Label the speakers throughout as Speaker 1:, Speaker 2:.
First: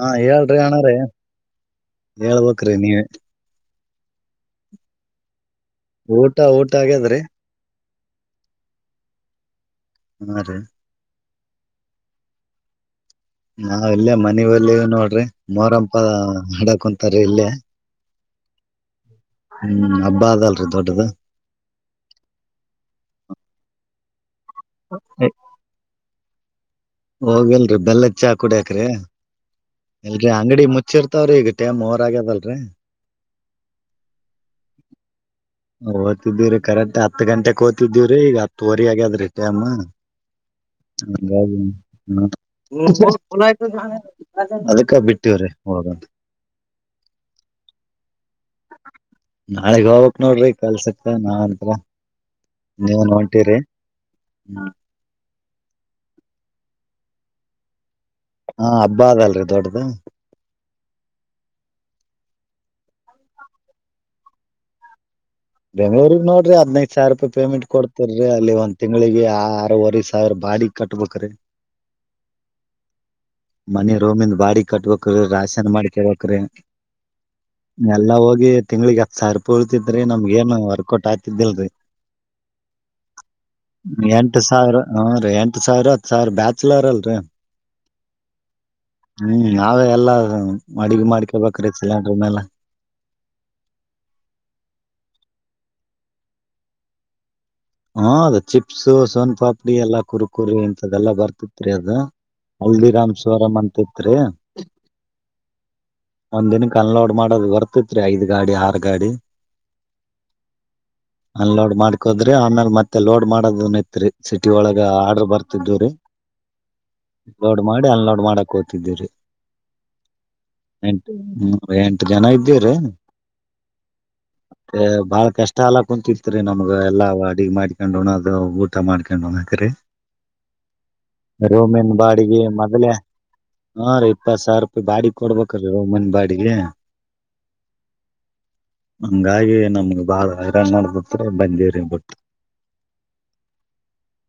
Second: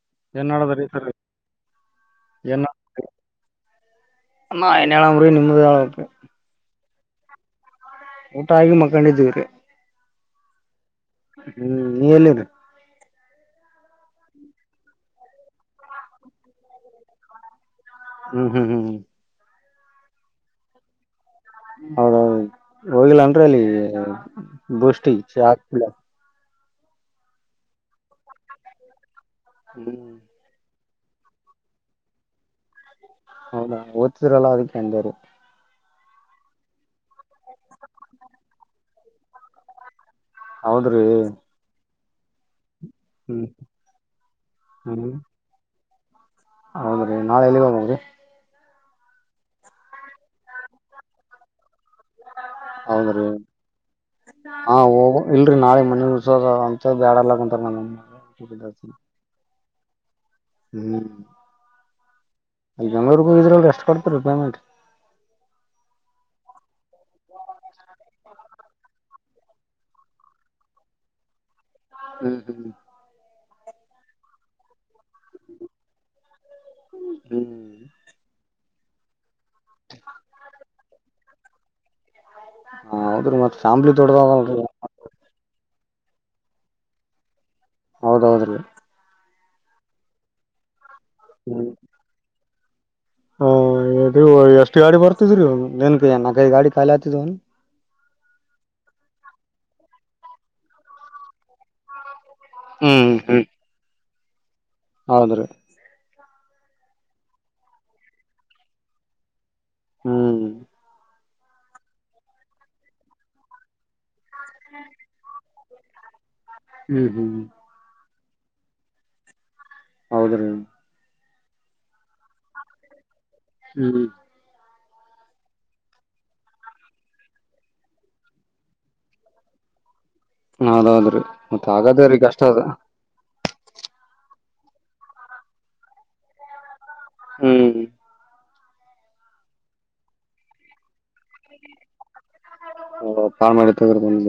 Speaker 1: ಹಾ
Speaker 2: ಏನ್
Speaker 1: ಹೇಳ್ರಿ
Speaker 2: ಮಾಡದ್ರಿ
Speaker 1: ಹಣ್ರ
Speaker 2: ಸರ್ ಏನ್
Speaker 1: ಹೇಳ್ಬೇಮರೃರ್ ನೀವೇ
Speaker 2: [unintelligible]
Speaker 1: ಊಟಾ ಊಟ ಊಟ ಆಗಿದ್ರೆ
Speaker 2: ಊಟ ಆಗಿ ಮಕೊಂಡಿದವರಿೀ
Speaker 1: ಹ ರಿ
Speaker 2: ಹ್ಮ್ ನೀ ಎಲ್ಲಿದ
Speaker 1: ನಾವ ಇಲ್ಲೇ ಮನಲ್ಲ ನೋಡ್ರಿ ಮೋರಂಪ ಹಾಡಕ ಕುಂತಾರೀ ಇಲ್ಲೇ
Speaker 2: ಹ್ಮ್ ಹ್ಮ್ ಹ್ಮ್ ಹ್ಮ್
Speaker 1: ಹ್ಮ್ ಹಬ್ಬ ಅದಲ್ರಿ ದೊಡ್ಡದ
Speaker 2: ಹೌದೌದು ಹೋಗಿಲ್ಲ ಅನ್ರಿ ಅಲ್ಲಿಗೆ [unintelligible]
Speaker 1: ಹೋಗಲ್ರಿ ಬೆಲ್ಲ ಚ ಕುಡಿಯಾಕ್ರಿ
Speaker 2: ಹ್ಮ್
Speaker 1: ಅಂಗಡಿ ಮುಚ್ಚಿರ್ತಾವ್ರೀ ಈಗ ಟಮ್ ಓವರ್ ಆಗ್ಯದಲ್ರರಿ
Speaker 2: ಹೌದಾ ಓದ್ತಿದ್ರಲ್ಲ ಅದಕ್ಕೆ ಅಂದೇರಿ
Speaker 1: ಓದ್ತಿದ್ದೀವ್ರೀ ಕರೆಕ್ಟ್ ಹತ್ತು ಗಂಟೆಕ್ ಓ್ತಿದ್ದೀವ್ರಿ ಈಗ ಹತ್ತುವರಿ ಆಗ್ಯಾದ್ರಿ ಟೇಮ್
Speaker 2: ಹೌದ್ರಿ
Speaker 1: [unintelligible] ಹ್ಮ
Speaker 2: ಹ್ಮ್
Speaker 1: ಅದಕ್ಕ
Speaker 2: ಹ್ಮ್
Speaker 1: ಬಿಟ್ಟವ್ರೀ ಹೋಗೋದು
Speaker 2: ಹೌದ್ರಿ ನಾಳೆ ಎಲ್ಲಿಗೆ ಹೋಗದ್ರಿ
Speaker 1: ನಾಳೆಗ್ ಹೋಗಕ್ ನೋಡ್ರಿ ಕೆಲ್ಸಕ್ ನೀವ
Speaker 2: ಹೌದ್ರಿ
Speaker 1: ನೋಟಿರಿ ಹ್ಮ
Speaker 2: ಇಲ್ರರಿ ನಾಳೆ ಮನ ಅಂತ ಬ್ಯಾಡ ಅಲ್ಲಂತ ನ
Speaker 1: ಹಾ ಹಬ್ಬ ಅದಲ್ರೀ ದೊಡ್ಡ್ದ [inaudible]
Speaker 2: ಹ್ಮ್ ಬೆಂಗಳೂರಗೆ ಹೋಗಿ ಇದ್ರಲ್ಲಿ ಎಷ್ಟ ಕೊಡ್ತೀ ಪೇಮೆಂಟ್
Speaker 1: ಬೆಂಗಳೂರಿಗೆಗ್ ನೋಡ್ರಿ ಹದಿನೈದು ಸಾವಿರ ರೂಪಾಯಿ ಪೇಮೆಂಟ್ ಕೊಡ್ತರರಿೀ ಅಲ್ಲಿ ಒ ತಿಂಗಳಿಗೆ ಆರೂವರೆ ಸಾವಿರ ಬಾಡಿ ಕಟ್ಬೇಕ್ರೀ
Speaker 2: ಹ್ಮ್ ಹ್ಮ್
Speaker 1: ಮನ ರೋಮಿಂದ ಬಾಡಿ ಕಟ್ಬೇಕಕ್್ರೀ ರಾಶನ್ ಮಾಡಕೇಳ್ಬಕ್್ರೀ
Speaker 2: ಹ್ಮ್
Speaker 1: ಎಲ್ಲ ಹೋಗಿ ತಿಂಗಳಿಗೆ ಹತ್ತು ಸಾವಿರ ತೋಳ್ತಿದ್ರೆ ಏನು ವರ್ಕೌಟ್ ಆಗ್ತಿದ್ದಿಲ್ರರಿ
Speaker 2: ಹಾ ಹೌದ್ರಿ ಮತ್ ಫ್ಯಾಮ್ಲಿ
Speaker 1: ಎಂಟು
Speaker 2: ದೊಡ್ಡದದಲ್ರಿ
Speaker 1: ಸಾವಿರ ಹಾ ರೀ ಎಂಟು ಸಾವಿರ ಹತ್ತು ಸರ್ ಬ್ಯಾಚಲರ್ ಅಲ್ರರಿ
Speaker 2: ಹೌದೌದಲ್ಲ
Speaker 1: ಹ್ಮ್ ನಾವೇ ಎಲ್ಲ ಮಡಿಗೆ
Speaker 2: ಹ್ಮ್
Speaker 1: ಮಾಡ್ಕೇಬೇಕ್ರೀ ಸಿಲಿಲೆಂಡರ್ ಮೇಲೆ
Speaker 2: ಹ ಎಷ್ಟು ಗಾಡಿ ಬರ್ತಿದ್ರೀ ನನ್ ಕಕೈ ಗಾಡಿ ಖಾಲಿ ಆಗ್ತಿದನ್
Speaker 1: ಹಾ ಅದ ಚಿಪ್ಸ್ು ಸೋನ್ ಪಾಪಡಿ ಎಲ್ಲಾ ಕುರ್ಕುರಿ ಇಂತದೆಲ್ಲಾ ಬರ್ತಿತ್ರಿ ಅದ ಹಲ್ದಿರಾಮ್ ಸ್ವರಂ ಅಂತ ಹರಿ
Speaker 2: ಹೌದ್ರೀ
Speaker 1: ಒಂದ್ ದಿನಕ್ಕೆ ಅನ್ಲೋಡ್ ಮಾಡದು ಬರ್ತಿತ್ರಿ ಐದ್ ಗಾಡಿ ಆರು ಗಾಡಿ
Speaker 2: ಹ್ಮ್
Speaker 1: ಅನ್ಲೋಡ್ ಮಾಡ್ಕೋದ್ರೆ ೀ ಆಮೇಲೆ ಮತ್ತೆ ಲೋಡ್ ಮಾಡೋದನ್ ಐತ್ರಿ ಸಿಟಿ ಒಳಗ ಆರ್ಡರ್ ಬರ್ತ ಿದ್ದೇರೆ ದೋಡ್ ಮಾಡಿ ಅಲ್ಲಿ ನೋಡ್ ಮಾಡಕ್ ಹತಿದ್ದೀರಿ
Speaker 2: ಹೌದ್ರೀ
Speaker 1: ಹ್ಮ್ ಎಂಟು ಜನ ಇದ್ದೀರ
Speaker 2: ಹ್ಮ್
Speaker 1: ಬಹಳ ಕಷ್ಟ ಅಲ್ಲ ಕುಂತಿತ್ ರರಿ ನಮ್ಗ ಎಲ್ಲಾ ಅಾಡಿಗೆ ಮಾಡ್ಕೊಂಡೋಣ ಅದು ಊಟ ಮಾಡ್ಕೊಂಡ್ೋಣ ಹಾಕ್ರರಿ
Speaker 2: ಹೌದೌದ್ರೀ ಮತ್ತೆ ಹಾಗಾದೇ ರೀ
Speaker 1: ಬಾಡಿಗೆ
Speaker 2: ಕಷ್ಟ ಅದ
Speaker 1: ಮೊದಲೇ ಹಾ ರೀ ಇಪ್ಪತ್ ಸಾವಿರ ರೂಪಾಯಿ ಬಾಡಿ ಕೊಡ್ಬೇಕ್ರೀ ರೋ ಮನ್ ಬಾಡಿಗೆ
Speaker 2: ಹ್ಮ್
Speaker 1: ಹಂಗಾಗಿ ನಮ್ಗೆ ಬಾಳರನ್ ನಬತ್ರ ಬಜೇರಿ ಬಿಟ್ಟು
Speaker 2: ಹ ತಾಳ ಮಾಡಿ ತಗರ್ ಬಂದ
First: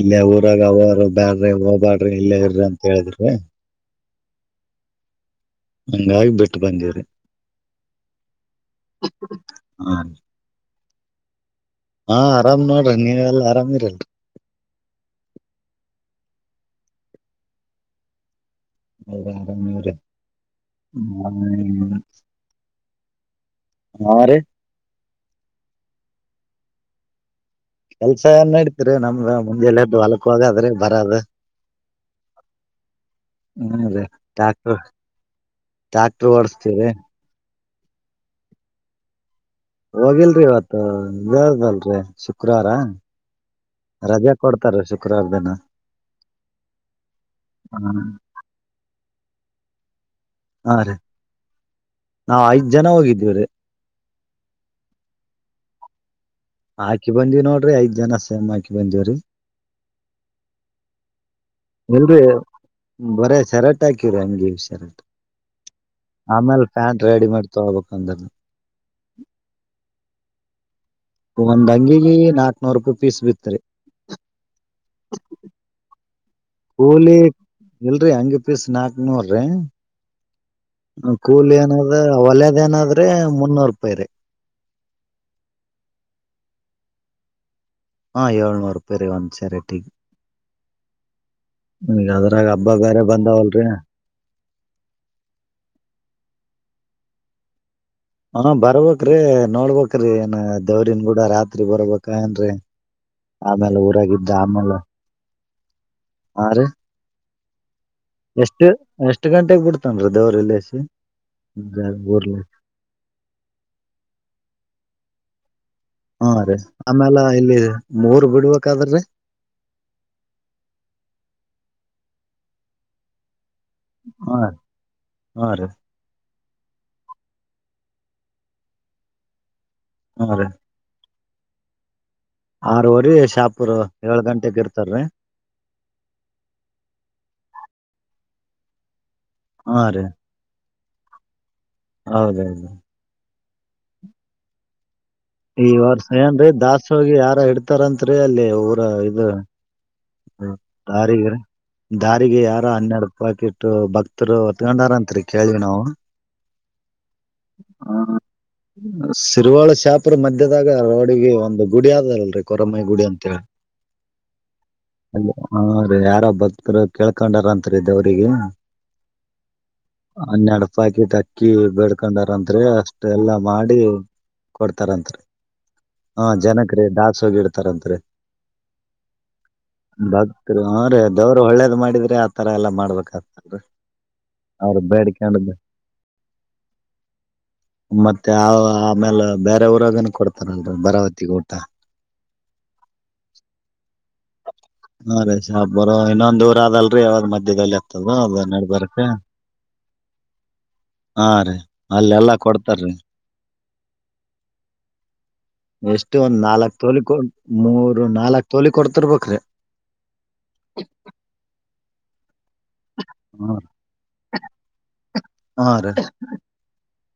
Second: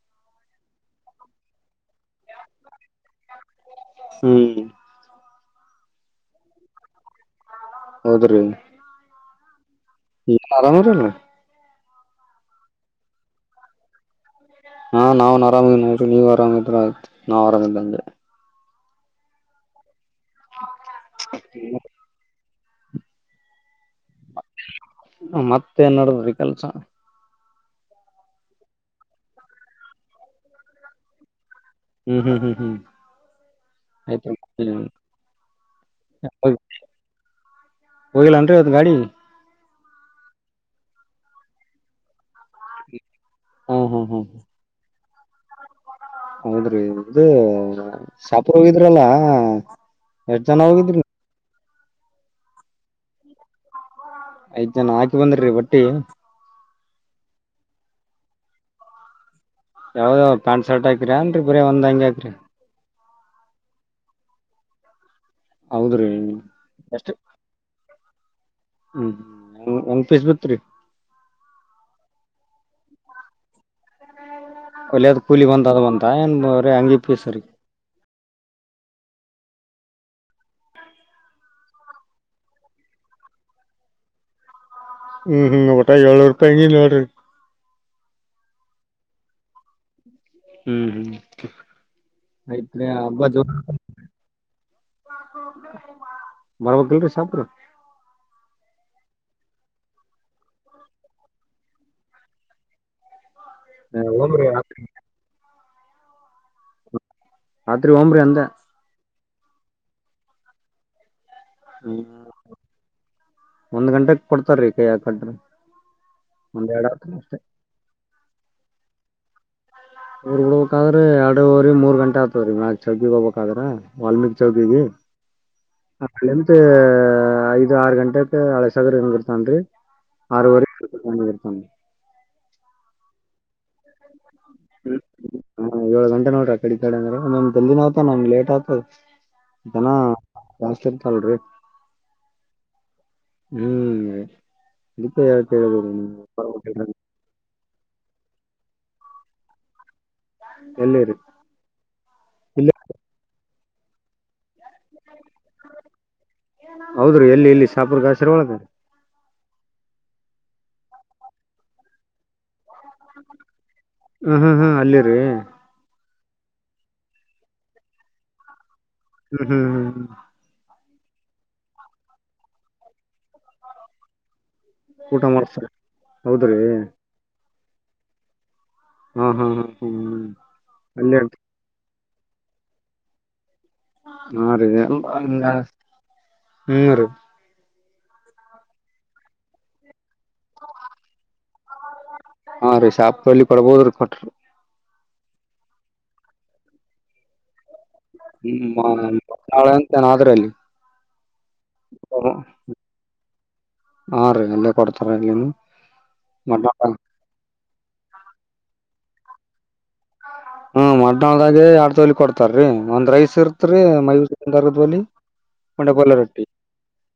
Speaker 1: ಇಲ್ಲೇ ಊರಾಗ ಅವಾರ ಬ್ಯಾಡ್ರಿ ಅವ ಬ್ಯಾಡ್ರಿ ಇಲ್ಲೇ ಇರ್ರಿ ಅಂತ ಹೇಳಿದ್ರಿ
Speaker 2: ಹ್ಮ್
Speaker 1: ಹಂಗಾಗಿ ಬಿಟ್ಟು ಬಂದಿರಿ
Speaker 2: ಹೌದ್ರಿ
Speaker 1: ಹಾ
Speaker 2: ಇ ಆರಾಮಾರಲ್ಲ
Speaker 1: ಹಾ ಆರಾಮ್ ನೋಡ್ರಿ ನೀವೆ ಎಲ್ಲ ಆರಾಮಿರಲ್ರಿ
Speaker 2: ಹಾ ನಾವ್ನ್ ಆರಾಮಿದ ನೋಡ್ರಿ ನೀವ್ ಆರಾಮಿದ್ರ ಆಯ್ತು ನಾವ್ ಆರಾಮಿದಂಗೆ
Speaker 1: ಹೌದಾರ ಹ್ಮ ಅ
Speaker 2: ಮತ್ತೆ ನಡದ್ರಿ ಕೆಲ್ಸ
Speaker 1: ಕೆಲ್ಸ ಏನ್ ನಡಿತತಿರಿ ನಮ್ದ ಮುಂದೆಲ್ಲದ್ದು ಹೊಲಕ್ಕ ಹೋಗಾದ್ರೆ ಬರದ
Speaker 2: ಹ್ಮ್ ಹ್ಮ್ ಹ್ಮ್ ಹ್ಮ್
Speaker 1: ಹ್ಮ ರ ಡಾಕ್ಟರ್
Speaker 2: ಆಯ್ತು
Speaker 1: ಡಾಕ್ಟರ್ ಓಡಸ್ತೀರಿ
Speaker 2: ಹೋಗಿಲ್ಲನ್ರಿ ಅದು ಗಾಡಿ
Speaker 1: ಹೋಗಿಲ್ರಿ ಇವತ್ತು ಜಲ್ರಿ ಶುಕ್ರವಾರ
Speaker 2: ಹ್ಮ್ ಹ್ಮ್ ಹ್ಮ್
Speaker 1: ರಜೆ ಕೊಡ್ತಾರೆ ಶ ಕ್ರಾರದೇನಾ
Speaker 2: ಹೌದ್ರಿ ಇದು ಶಾಪ್ ಹೋಗಿದ್ರಲ್ಲ ಎಷ್ಟ್ ಜನ ಹೋಗಿದ್ರಿ.
Speaker 1: ನಾ ಐದ್ ಜನ ಹೋಗಿದೀವ್ರೀ.
Speaker 2: ಐದ್ ಜನ ಹಾಕಿ ಬಂದರಿ ಬಟ್ಟೆ
Speaker 1: ಹಾಕಿ ಬಂದಿವ್ ನೋಡ್ರಿ ಐದ್ ಜನ ಸೇಮ್ ಹಾಕಿ ಬಂದಿವ್ರಿ.
Speaker 2: ಯಾವ್ದ ಪ್ಯಾಂಟ್ ಶರ್ಟ್ ಹಾಕ್ರಿ ಅನ್ರಿ ಬರೀ ಒಂದ್ ಹಂಗಗೆ ಹಾಕ್ರರಿ.
Speaker 1: ಬರ ಶರ್ಟ ಹಾಕಿ ಅಂಗಿ ಶರ್ಟ.
Speaker 2: ಹೌದ್ರಿ
Speaker 1: ಅಮೇಲೆ ಪ್ಯಾಂಟ್
Speaker 2: ಎಷ್ಟ
Speaker 1: ರೆಡಿ ಮೇಡ್ ತಕೋಬೇಕು. ಒಂದಲೇ
Speaker 2: ಹ್ಮ್ ಒಂದ್ ಪೀಸ್ ಬಿತ್ರಿ
Speaker 1: ನಮ್ ಅಂಗಿಗೆ ನಾಕ್ನೂರ್ ರೂಪಾಯಿ ಪೀಸ್ ಬಿತ್ರಿ.
Speaker 2: ಒಲೆದ್ ಕೂಲಿ [unintelligible]
Speaker 1: ಕೂಲಿ
Speaker 2: ಪೀಸ್ ರೀ
Speaker 1: ಎಲ್ರಿ ಹಂಗಿದ್ ಪೀಸ್ ನಾಕನೂರ್ ರೀ. ಕೂಲಿ ಏನಾದ್ ಒಲದ್ ಏನಾದ್ರೆ ಮುನ್ನೂರು ರೂಪಾಯಿ ರೀ.
Speaker 2: ಹ್ಮ್ ಹ್ಮ್ ಊಟಾ ಏಲ್ನೋರ್ ರೂಪಾಯಿ ಹಂಗಿ ನೋಡ್ರಿ.
Speaker 1: [inaudible]
Speaker 2: ಹ್ಮ್ ಹ್ಮ್.
Speaker 1: ಈಗ ಅದ್ರಾಗ ಹಬ್ಬ ಬೇರೆ ಬಂದಾವಲ್ರಿ
Speaker 2: ಮರವಗಲ್ ರೀ [unintelligible]
Speaker 1: ಹ ಬರ್ಬ್ರೀ ನೋಡ್ಬ್ರಿ ಏನ್ ದವರಿನ್ಗೂಡ ರಾತ್ರಿ ಬರ್ಬ ಏನ್ರರಿ. ಅಮೇಲೆ ಊರಾಗಿದ್ದ
Speaker 2: ಹೋಗ್ರಿ
Speaker 1: ಅಮೇಲೆ
Speaker 2: ರಾತ್ರಿ
Speaker 1: ಹಾ ರಿ
Speaker 2: ಅದ್ರಿ ಒಂಬ್ರಿ ಅಂದೇ
Speaker 1: ಎಷ್ಟು ಗಂಟೆಗೆ ಬಿಡ್ತನ್ ರೀ ದೇವ್ರ ಎಲ್ಲಸಿ
Speaker 2: ಹ್ಮ್
Speaker 1: ಊರ್
Speaker 2: ಒಂದ್ ಗಂಟೆಕ್ ಕೊಡ್ತಾರೀ ಕೈಯಾಗ ಕಟ್ರಿ
Speaker 1: ಹಾ ರೀ
Speaker 2: ಒಂದ್ ಎರಡ್ ಆತ್ರಿ
Speaker 1: ಅಮೇಲ
Speaker 2: ಅಷ್ಟೇ
Speaker 1: ಇಲ್ಲಿ ಮೂರ್ ಬಿಡ್ಬೇಕಾದ್ರೀ
Speaker 2: ಊರ್ ಬಿಡ್ಬೇಕಾದ್ರೆ ಎರಡ್ ಅವರ್ ಮೂರ್ ಗಂಟೆ ಆಗ್ತದ ರೀ ಚಿಗ್ ಹೋಗ್ಬೇಕದ್ರೆ [unintelligible] ವಾಲ್ಮೀಕಿ
Speaker 1: ಹಾ
Speaker 2: ಚೌಕಿಗೆ
Speaker 1: ಹಾ ರೀ
Speaker 2: ಎ... ಐದು ಆರು ಗಂಟೆಕ್ಕೆ ಹಳ ಸಗರಡ್ತನ್ರಿ
Speaker 1: ಹಾ
Speaker 2: ಆರುವರೆ ಹಾ
Speaker 1: ಆರುವರಿ ಶಾಪುರ್ ಏಳು ಗಂಟೆ
Speaker 2: ಹ್ಮ ಹ ಏಳ ಗಂಟೆ ನೋಡ್ರ ಕಡಿತಾಡೆ ಅಂದ್ರೆ [unintelligible] ಹ್ಮ್ ನಂಗೆ ಲೇಟ್ ಆತ
Speaker 1: ಹಾ
Speaker 2: ದನ
Speaker 1: ರೀ
Speaker 2: [unintelligible]
Speaker 1: ಹೌದೌದು
Speaker 2: ಹ್ಮ್ ಅದಕ್ಕೆ ಯಾಕ್
Speaker 1: ಈ
Speaker 2: ಕೇಳಿದ್ರಿ
Speaker 1: ವರ್ಷ
Speaker 2: ನೀವು
Speaker 1: ಏನ್ ಅಂದೇ ದಾಸ
Speaker 2: ಬರ್ಬೇಕಿಲ್ರಿ
Speaker 1: ಹೋಗಿ ಯಾರ ಹಿಡ್ತ ತರತ್ರಿ ಅಲ್ಲಿ ಊರ ಇದು
Speaker 2: ಎಲ್ಲಿರಿ
Speaker 1: ದಾರಿಗೆ ದಾರಿಗೆ ಯಾರ
Speaker 2: ಇಲ್ಲೇ
Speaker 1: ಹನ್ನೆರಡುೂಪಾಯಕಿ ತೊ ಬಾಕ್ ಹೊತ್ ಗಂಡಾರ ಅತ್ರಿ ಕೇಳಿವ ನಾವು
Speaker 2: ಹೌದ್ರಿ ಎಲ್ಲಿ ಇಲ್ಲಿ ಶಾಪುರ್ ಗಾಸರಿ ಒಳಗ
Speaker 1: ಸಿರಿವಾಳ ಶಾಪ್ ಇಪ್ರ ಮಧ್ಯದಾಗ ರೋಡಿಗೆ ಒಂದು ಗುಡಿ ಆದದಲ್ರಿ ಕಮೈಗುಡಿ ಅಂತೇಳಿ
Speaker 2: ಹ್ಮ್ ಹ್ಮ್ ಹ್ಮ್ ಅಲ್ಲಿ ರೀ
Speaker 1: ಅ ಹಾ ರೀ ಯಾರೋ ಭಕ್ತರು ಕೆಲಕಂದವರಂತ್ರಿ ದೇವ್ರಿಗೆ
Speaker 2: ಹ್ಮ್ ಹ್ಮ್ ಹ್ಮ್ ಹ್ಮ್
Speaker 1: ಹನ್ನೆರಡು ಪಾಕಿಟ್ ಅಕ್ಕಿ ಬೆಡ್ಕೊಂಡಾರಂದ್ರ ಅಷ್ಟ ಎಲ್ಲಾ ಮಾಡಿ ಕೊಡ್ತಾರಂತ್ರಿ
Speaker 2: ಊಟ ಮಾಡ್ಸ್ತಾರ
Speaker 1: ಹ
Speaker 2: ಹೌದ್ರಿ
Speaker 1: ಜನಕ ರೀ ದಾಸ ಹೋಗಿಡ್ತ ತರತ್ರಿ
Speaker 2: ಹಾ ಹಾ ಹಾ ಹ್ಮ್
Speaker 1: ಭಕ್ತರು ಅವ್ರ ಅ
Speaker 2: ಅಲ್ಲೇ
Speaker 1: ದವರು ಒಳ್ಳೇದು ಮಾಡಿದ ಆತರ ಎಲ್ಲ ಮಾಡ್ಬೇಕಾಗ್ತದೆ
Speaker 2: ಹಾ ರೀ ಹ್ಮ್ ರೀ
Speaker 1: ಮತ್ತೆ ಆ ಆಮೇಲೆ ಬೇರೆ ಊರಾಗೇನ ಕೊಡ್ತಾರಲ್ರ ಬರಾವತಿಗೆ ಊಟ
Speaker 2: ಹಾ ರೀ ಶಾಪ್ಲ್ ಕೊಡ್ಬೋದ್ರೀ ಕೊಟ್ರಿ
Speaker 1: ಹಾ ರಷಾ ಹಬ್ಬರೋ ಇನ್ನೊಂದ್ ಊರ ಅದಲ್ರಿ ಯಾವಾಗ್ ಮಧ್ಯದಲ್ಲಿ ತಗ ಬ ನಡ್ಬಾರಕ
Speaker 2: ಹ್ಮ್ ನಾಳೆ ಅಂತೇನಾದ್ರಿ ಅಲ್ಲಿ
Speaker 1: ಹಾ ರೀ ಅಲ್ಲ ಎಲ್ಲಾ ಕೊಡ್ತಾರೀ
Speaker 2: ಹಾ ರೀ ಅಲ್ಲೇ ಕೊಡ್ತಾರ ಇಲ್ಲಿನು
Speaker 1: ಎಷ್ಟು ಒಂದ್ ನಾಲ್ಕ್ ತೋಲಿ ಕೊ ಮೂರು ನಾಲ್ಕ್ ತೋಲಿ ಕೊಡ್ತಿರ್ಬೇಕು ಕ್ರೆ
Speaker 2: ಹ್ಮ ಮನಾಳದಾಗೆಡ್ ತಲ್ ಕೊಟ್ಟ ಇರ್ತಾರೀ ಒಂದ್ ರೈಸ್ ಇರ್ತ್ರಿ ಮೈೂ ಒಂದ ಅರದಲಿ
Speaker 1: ಹಾ ರೀ
Speaker 2: ಮಂಡೆಪಲ್ಲ ರೊಟ್ಟಿ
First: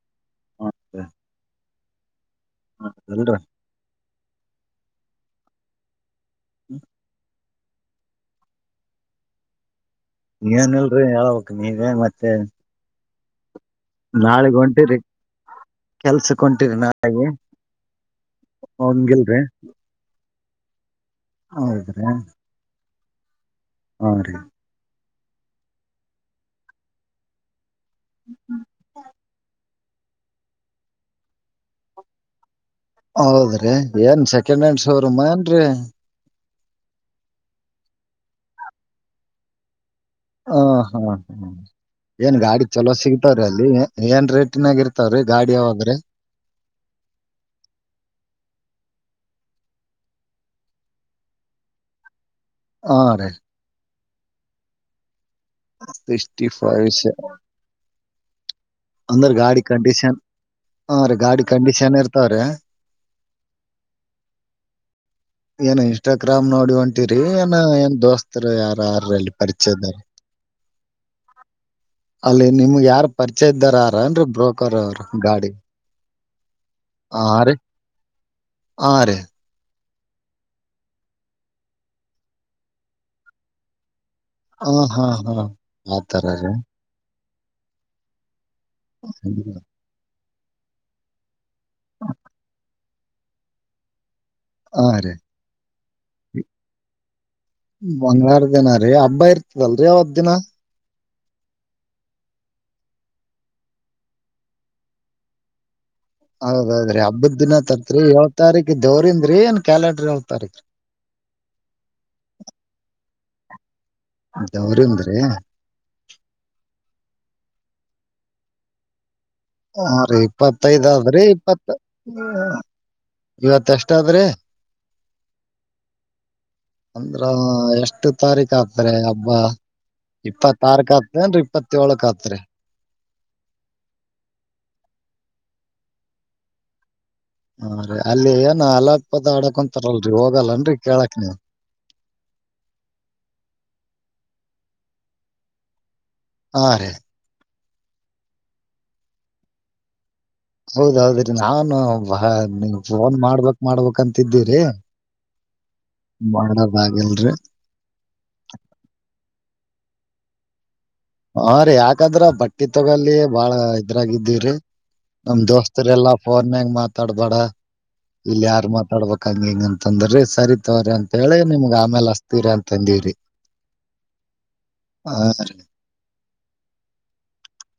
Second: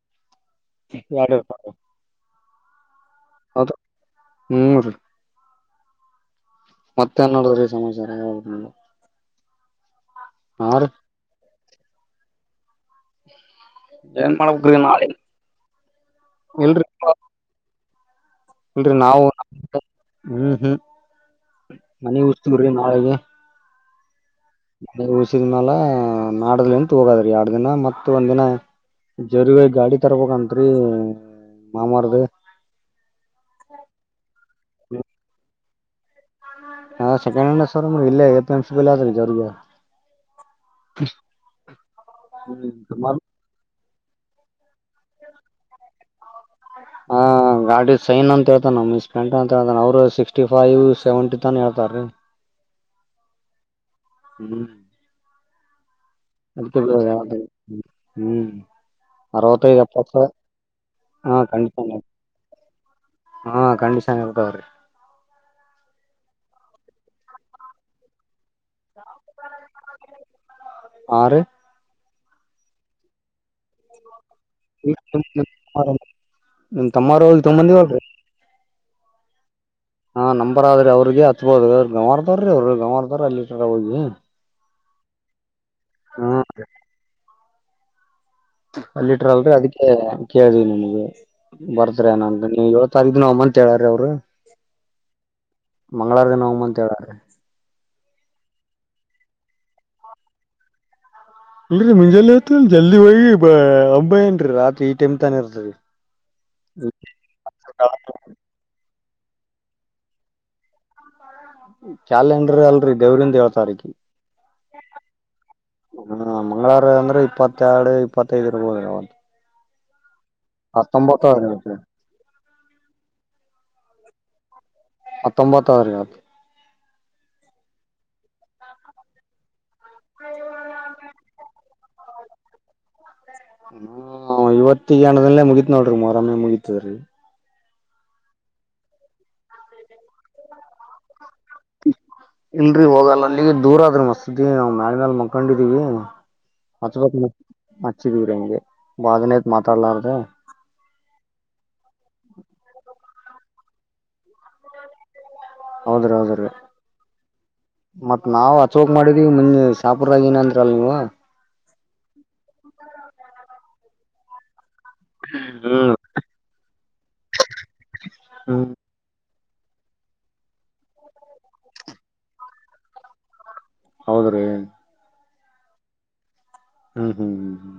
Speaker 2: [unintelligible] ಹೌದ
Speaker 1: [unintelligible]
Speaker 2: ಹ್ಮ್ ರೀ ಮತ್ತೆ ಏನ್ ನೋಡುದ್ರಿ ಸಮಾಚಾರ ಹೇಳ್ಬೇಕ್ ನೀವೇ
Speaker 1: ಏನಿಲ್ರಿ ಹೇಳ್ಬೇಕ್ ನೀವೇ ಮತ್ತೆ
Speaker 2: ಏನ್
Speaker 1: ನಾಳಗ್
Speaker 2: ಮಾಡ್ಬೇಕ್ರಿ
Speaker 1: ಹೊಂಟಿರಿ
Speaker 2: ನಾಳೆ
Speaker 1: ಕೆಲ್ಸಕ್
Speaker 2: ಇಲ್ರಿ
Speaker 1: ಹೊಂಟಿರಿನಾಳೆಗೆ
Speaker 2: ಇಲ್ರಿ ನಾವು
Speaker 1: ಅವನ್ಗೆಲ್ ರೇ
Speaker 2: ಹ್ಮ್ ಹ್ಮ್ ಮನ ಹಸ್ತ ಬ್ರಿ ನಾಳೆಗೆ
Speaker 1: ಹಾ ರೀ
Speaker 2: ಬ ಉಸಿದ್ ಮಾಲ ನಾಡ್ ಎಂತ ಹೋಗಾದ್ರಿ ಎರಡ್ ದಿನ ಮತ್ತೆ ಇ ಒಂದಿನ ಜರಿಗ ಗಾಡಿ ತರಪ ಕಂತ್ರಿ ಮಾಮಾರದು
Speaker 1: ಹೌದ್ರಿ ಏನ್ ಸೆಕೆಂಡ್ ಹ್ಯಾಂಡ್ ಶೋರೂಮ ಏನ್ರರಿ
Speaker 2: ಹಾ ಸೆಕಂಡ ಹಂಡ ಸರ್ ಇಲ್ಲ ಜಾರ
Speaker 1: ಹ ಹಾ ಹ್ಮ್ ಏನ್ ಗಾಡಿ ಚಲೋ
Speaker 2: ಸುಮಾರ
Speaker 1: ಸಿಗ್ತವ್ರೀ ಅಲ್ಲಿ ಏನ್ ರೇಟಿನಾಗ ಇರ್ತಾವ್ರೀ ಗಾಡಿ ಯಾವಾಗ್ರೆ
Speaker 2: ಹ ಗಾಡಿ ಸೈನ್ ಅಂತ ಹೇತಾನ ನಮ ಮಿಸ್ಫಂಟ್ ಅಂತ ಹೇಳ್ತಾನ ಅವರು ಸಿಕ್ಸ್ಟಿ ಫೈವ್ ಸೆವೆಂಟಿ ತಾನ ಹೇಳ್ತಾರೀ
Speaker 1: ಹಾ ರೀ
Speaker 2: ಹ್ಮ್
Speaker 1: ಸಿಕ್ಸ್ಟಿ
Speaker 2: ಅ
Speaker 1: ಫೈವ್
Speaker 2: ಯ ಹ್ಮ್
Speaker 1: ಅಂದ್ರ ಗಾಡಿ
Speaker 2: ಅರವತ್ತದಪ್ಪಕ್ಷ
Speaker 1: ಕಂಡೀಷನ್ ಹಾ ರೀ
Speaker 2: ಹ
Speaker 1: ಗಾಡಿ
Speaker 2: ಕಂಡನ್
Speaker 1: ಕಂಡೀಷನ್ ಇರ್ತಾವ್ರಿ
Speaker 2: ಹಾ ಕಂಡೀಷನ್ ಇರ್ತಾವ್ರೀ
Speaker 1: ಏನ್ ಇನ್ಸ್ಟಗ್ರಾಮ್ ನೋಡಿ ಹೊಂಟಿರಿ ಏ ಏನ್ ದೋಸ್ತ್ ಅತ್ರ ಆರ ಆರರ ಅಲ್ಲಿ ಪರಿಚಯಂದ
Speaker 2: ಹಾ ರೀ
Speaker 1: ಅಲ್ಲಿ ನಿಮ್ಗ್ ಯಾರಾರ್ ಪರಿಚಯ ಇದ್ದಾರಾರ ಅನ್ ಬ್ರ
Speaker 2: ನಿ ತಮ್ಮಾರ ತೊಂಬಂದಿ
Speaker 1: ಆ ರ
Speaker 2: ಹಾ ನಂಬರ್ ಆದ್ರೆ ಅವ್ರಗೆ ಹಚ್ಬೋದು ಗವರ್ದವ್ರಿ ಅವ್ರ ಗವರ್ದವ ಅಲ್ಲಿಟ್ರ ಹೋಗಿ
Speaker 1: ಹ ಹಾ ಹಾ ಆ
Speaker 2: ಹ್ಮ
Speaker 1: ತರರ
Speaker 2: ಅಲ್ಲಿಟ್ರ ಅಲ್ರರಿ ಅದಕ್ಕೆ ಕದು ನಿಮಗೆ ಬರ್ತ್ ನ ನೀವು ಇವತ್ತು ಸರಿದ ನ ಅಮ್ಮ ಅಂತ ಹೇಳಾರ ಅವ್ರು
Speaker 1: ಹಾ ರೀ
Speaker 2: ಮಂಗಳವಾರದ ನ ಹಮನ್ಂತವ
Speaker 1: ಮಂಗಲರ ದಿನ ರೀ ಹಬ್ಬ ಇರ್ತದಲ್ರಿ ಯಾವತ್ ದಿನ
Speaker 2: ಇಲ್ರರಿ ಮುಂಜಾಲೆ ಇತ್ ಜಲ್ದಿ ಹೋಗಿ ಒಂಬೈ ಏನ ರಿ ರಾತ್ರಿ ಈ ಟೈಮ್ ತಾನ ಇರತ್ರಿ
Speaker 1: ಹೌದೌದ್ರೀ ಹಬ್ಬದ ದಿನ ತತ್ರಿ ಏಳ್ ತಾರೀಕು ದವರಿಂದ ಏನ್ ಕ್ಯಾಲೆಂಡರ್ ಯಾವ ತಾರೀಕ
Speaker 2: [unintelligible]
Speaker 1: ದೇವ್ರಿಂದ್ರಿ
Speaker 2: ಹ್ಮ ಮಂಗಳವಾರ ಅಂದ್ರೆ ಇಪ್ಪತ್ತು ಎರಡು ಇಪ್ಪತ್ತೈದು
Speaker 1: ಹ ರೀ ಇಪ್ಪತ್ತೈದ್ರಿ
Speaker 2: ಹತ್ತೊಂಬತ್ತು ಆದ್ರಿ
Speaker 1: ಇಪ್ಪತ್
Speaker 2: ಇವತ್ತು
Speaker 1: ಇವತ್ ಎಷ್ಟಾದ್ರೆ
Speaker 2: ಹತ್ತೊಂಬತ್ತ ಆದ್ರತ್ತು
Speaker 1: ಅಂದ್ರ ಎಷ್ಟು ತಾರೀಕ್ ಆತ್ರಿ ಹಬ್ಬ ಇಪ್ಪತ್ತಾರಕ್ ಆತ್ ಅನ್ರಿ ಇಪ್ಪತ್ ಏಳಕ್ ಆತ್ರಿ
Speaker 2: ಹ ಇವತ್ತ ಎಡದಲ್ಲೇ ಮುಗೀತ್ ನೋಡ್ರಿ ಮರಮ್ಮೇ ಮುಗತದ್ರೀ
Speaker 1: ಹಾ ರೀ ಅಲ್ಲಿ ಏನ ಅಲಪದ ಆಡಕೊಂತಾರಲ್ರರಿ ಹೋಗಲ್ಲನ್ರರಿ ಕೇಳಕ್ ನೀವ್
Speaker 2: ಇಲ್ರರಿ ಹೋಗಲ್ಲ ಅಲ್ಲಿಗೆ ದೂರ ಆದ್ರಿ ಮಸ್ದಿ ನಾವ್ ಮ್ಯಾಲ ಮ್ಯಾಲ ಮಕೊಂಡಿದೀವಿ
Speaker 1: ಹಾ ರೀ
Speaker 2: [unintelligible] ಹಚ್ಚಿದೀವ್ರ ಹೆಂಗೆ ವಾಗನೇತ್ ಮಾತಾಡ್ಲಾರ್ದ.
Speaker 1: ಹೌದೌದ್ರೀ ನಾಾನು ಬ ನೀ ಫೋನ್ ಮಾಡ್ಬಕ್ ಮಾಡ್ಬೇಕಕ್ಂತಿದ್ದೀರಿ
Speaker 2: ಹೌದ್ರಿ ಹೌದ್ರೀ ಮತ್ತ್ ನಾವ್ ಅಚೋಕ್ ಮಾಡಿದ್ವಿ ನಿಮ್ಗೆ [unintelligible]
Speaker 1: ಜತಲ್ಲಿ ಬಾಳ ಇದ್ರಾಗಿದ್ದೀವರಿ ನಮ್
Speaker 2: ಹ್ಮ್
Speaker 1: ದೋಸ್ತರೆ ಎಲ್ಲಾ ಫೋನ್ ಮ್ಯಾಗ ಮಾತ್ ತಡದಡ ಇಲ್ಲಿ ಯಾರು
Speaker 2: ಹ್ಮ್
Speaker 1: ಮಾತಾಡ್ಬೇಕ ಅಂಗ ಹಿಂಗ ಅಂತಂದ್ರಿ ಸರಿ ತವ್ರಿ ಅಂತ ಹೇಳಿ ನಿಮ್ಗ್ ಆಮೇಲೆ ಅಸ್ತವ್ರ ಅಂತ ಅಂದಿರಿ.
Speaker 2: ಹೌದ್ರೀ
Speaker 1: ಹಾ
Speaker 2: ಹ್ಮ್ ಹ್ಮ್ ಹ್ಮ್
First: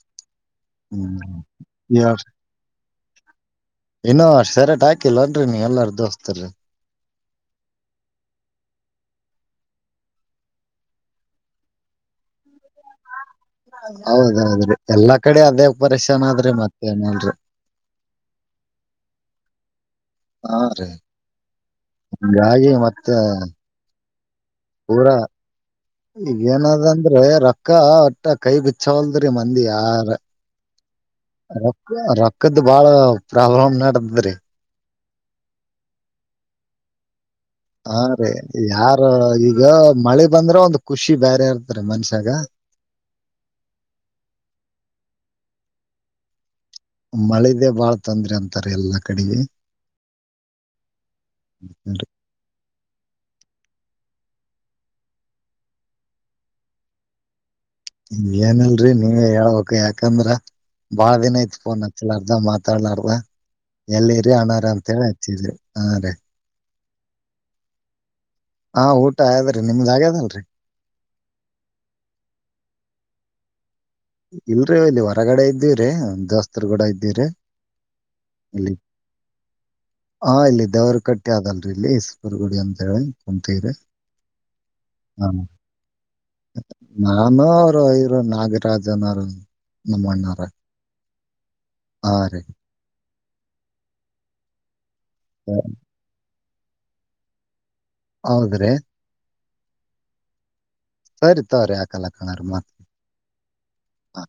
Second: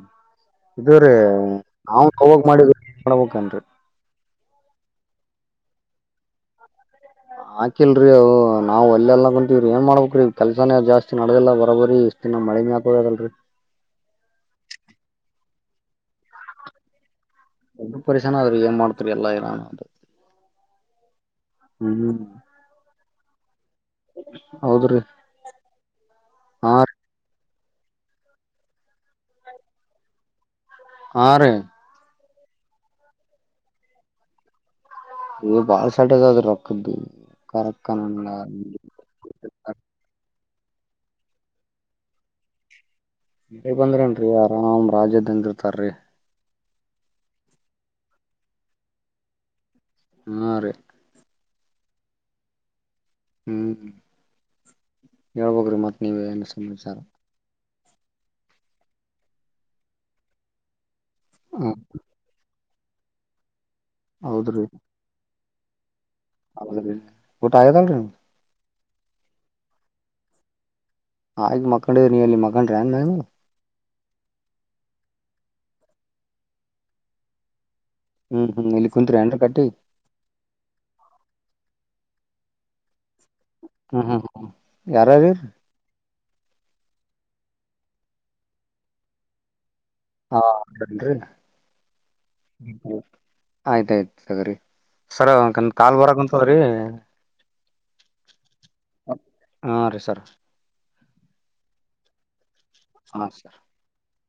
Speaker 1: ಹ್ಮ್
Speaker 2: [unintelligible]
Speaker 1: ಸರಟ್ ಹಾಕಿಲ್ಲ ನ್ರರಿ ನೀ ಎಲ್ಲಾರ ದೋಸ್ತರು
Speaker 2: ಹಾಕಿಲ್ರಿವು ನಾವ್ ಅಲ್ಲೆಲ್ಲ ಕುಂತೀವ್ರಿ ಏನ್ ಮಾಡ್ಬೇಕಕ್ರಿ ಕೆಲ್ಸಾನ ಜಾಸ್ತಿ ನಡ್ದಿಲ್ಲ ಬರೋಬರಿ ಇಷ್ಟ ದಿನ ಮಳೆ ನೆ ಆಕೋದ ಅದಲ್ರರಿ.
Speaker 1: ಹೌದೌದ್ರಿ ಎಲ್ಲಾ ಕಡೆ ಅದೇ ಪರಿಶನ್ ಆದ್ರೆ ಮತ್ತೇಏನಲ್ರಿ.
Speaker 2: ಸ್ಲ್ಪ ಪರಿಷಾನ ಆದ್ರರು ಏನ್ ಮಾಡ್ತರಿ ಎಲ್ಲಾ ನಾನು ಅಂತ.
Speaker 1: ಹಾ ರೀ [unintelligible] ಹ
Speaker 2: ಹೌದ್ರಿ
Speaker 1: ಹಾ ಈಗ
Speaker 2: ಹಾ
Speaker 1: ಏನದಂದ್ರೆ ರಕ್ತ ಅಕ್ಕ ಒಟ್ಟ ಕೈ ಬಿಚ್ಚಾವಲ್ದ್ರಿ ಮಂದಿ ಯಾರ
Speaker 2: ಹಾ ರೀ
Speaker 1: [unintelligible] ಪಕ್ಕದ್ದ ಬಾಳ ಪ್ರಾಬ್ಲಮ್ ನಡೆದದ್ರಿ.
Speaker 2: ಈ ಬಾಳ ಸದ ಅದ ರೋಕ್ದು.
Speaker 1: ಹಾ ರೀ ಯಾರ ಈಗ ಮಳೆ ಬಂದ್ರೆ ಒಂದ್ ಖುಷಿ ಬೇರೆ ಇರ್ತ್ರ ಮನ್ಷ್ಯಾಗ
Speaker 2: ಮ ಬಂದ್ರನ್ರರಿ ಆರಾಮ್ ರಾಜ್ಯದ್ದಂದ ಇರ್ತಾರಿ
Speaker 1: ಮಳದೆ ಬಾಳ್ ತೊಂದ್ರೆ ಅಂತಾರೆ ಎಲ್ಲಾ ಕಡೆಗೆ
Speaker 2: ಹ್ಮ ರೀ
Speaker 1: ಹರಿ
Speaker 2: ಹ್ಮ್ ಹೇಳ್ಬ್ರಿ ಮತ್ತ ನೀವ ಏನು ಸಮಾಚಾರ
Speaker 1: ಏನಲ್ರರಿ ನೀವ ಹೇಳ್ಬೇಕ ಯಾಕಂದ್ರ ಭಳೆಿನ
Speaker 2: ಹ
Speaker 1: ಐತ್ುೋ ನ ಚಲರ್ದ ಮ ಮಾತ ಹ ತಳ ನಾರ ಎಲ್ಲಿ ಇರಿ
Speaker 2: ಹೌದ್ರಿ
Speaker 1: ಅನಾರ ಅಂತ ಹೇಳಿ ಹಚ್ಚಿದಿ ಹಾ ರ
Speaker 2: ಊಟ ಆಯದಟ
Speaker 1: ಹಾ ಊಟ ಆದದ್ರಿ ನಿಮ್ದ್ ಹಾಗಗ್ಯದಲ್ರರಿ
Speaker 2: ಆಯಗ ಮಕ್ಕೊಂಡ್ರ ನೀ ಅಲ್ಲಿ ಮಗಂಡ್ರ ಅನ್ ಮವು
Speaker 1: ಇಲ್ರೀ ಇಲ್ಲಿ ಹೊರಗಡೆ ಇದ್ದೀವ್ರೀ ಒ ದೋಸ್ತರು ಕೂಡ ಇದ್ದೀರಿ
Speaker 2: ಹ್ಮ್ ಹ್ಮ್
Speaker 1: ಇಲ್ಲಿ
Speaker 2: ಕುಂತ್ರಿ ಏನ್ರಿ ಕಟ್ಟಿ
Speaker 1: ಹಾ ಇಲ್ಲಿ ದವರು ಕಟ್ಟೆ ಆಲ್ರು ಇಲ್ಲಿ ಪರುಗಡಿ ಅಂತ ಹೇಳಿ ಕುಂತೀವ್ರಿ
Speaker 2: ಹ್ಮ ಹ್ಮ ಹ್ಮ
Speaker 1: ಹಾ
Speaker 2: ಯಾರಾರಾರ
Speaker 1: ನಾನು ಅವರು ಇರು ನಾಗ ರಾಜ ನಾರಾಯಣ್ ನಮ್ಮಣ್ಣರ
Speaker 2: ಹಾ
Speaker 1: ಆರು
Speaker 2: ಆಯ್ತಾಯ್ತು ತಗ್ರಿ ಸರಿಕ ಕಾ ಬರ ಸರಿ
Speaker 1: ಆದ್ರೆ
Speaker 2: ಹಾ ರೀ ಸರ್
Speaker 1: ಸರಿ ತರಿ ಆ ಕಲ ಕಳರ್ ಮತ್
Speaker 2: ಹಾ ಸರ್
Speaker 1: ಪ್ಪ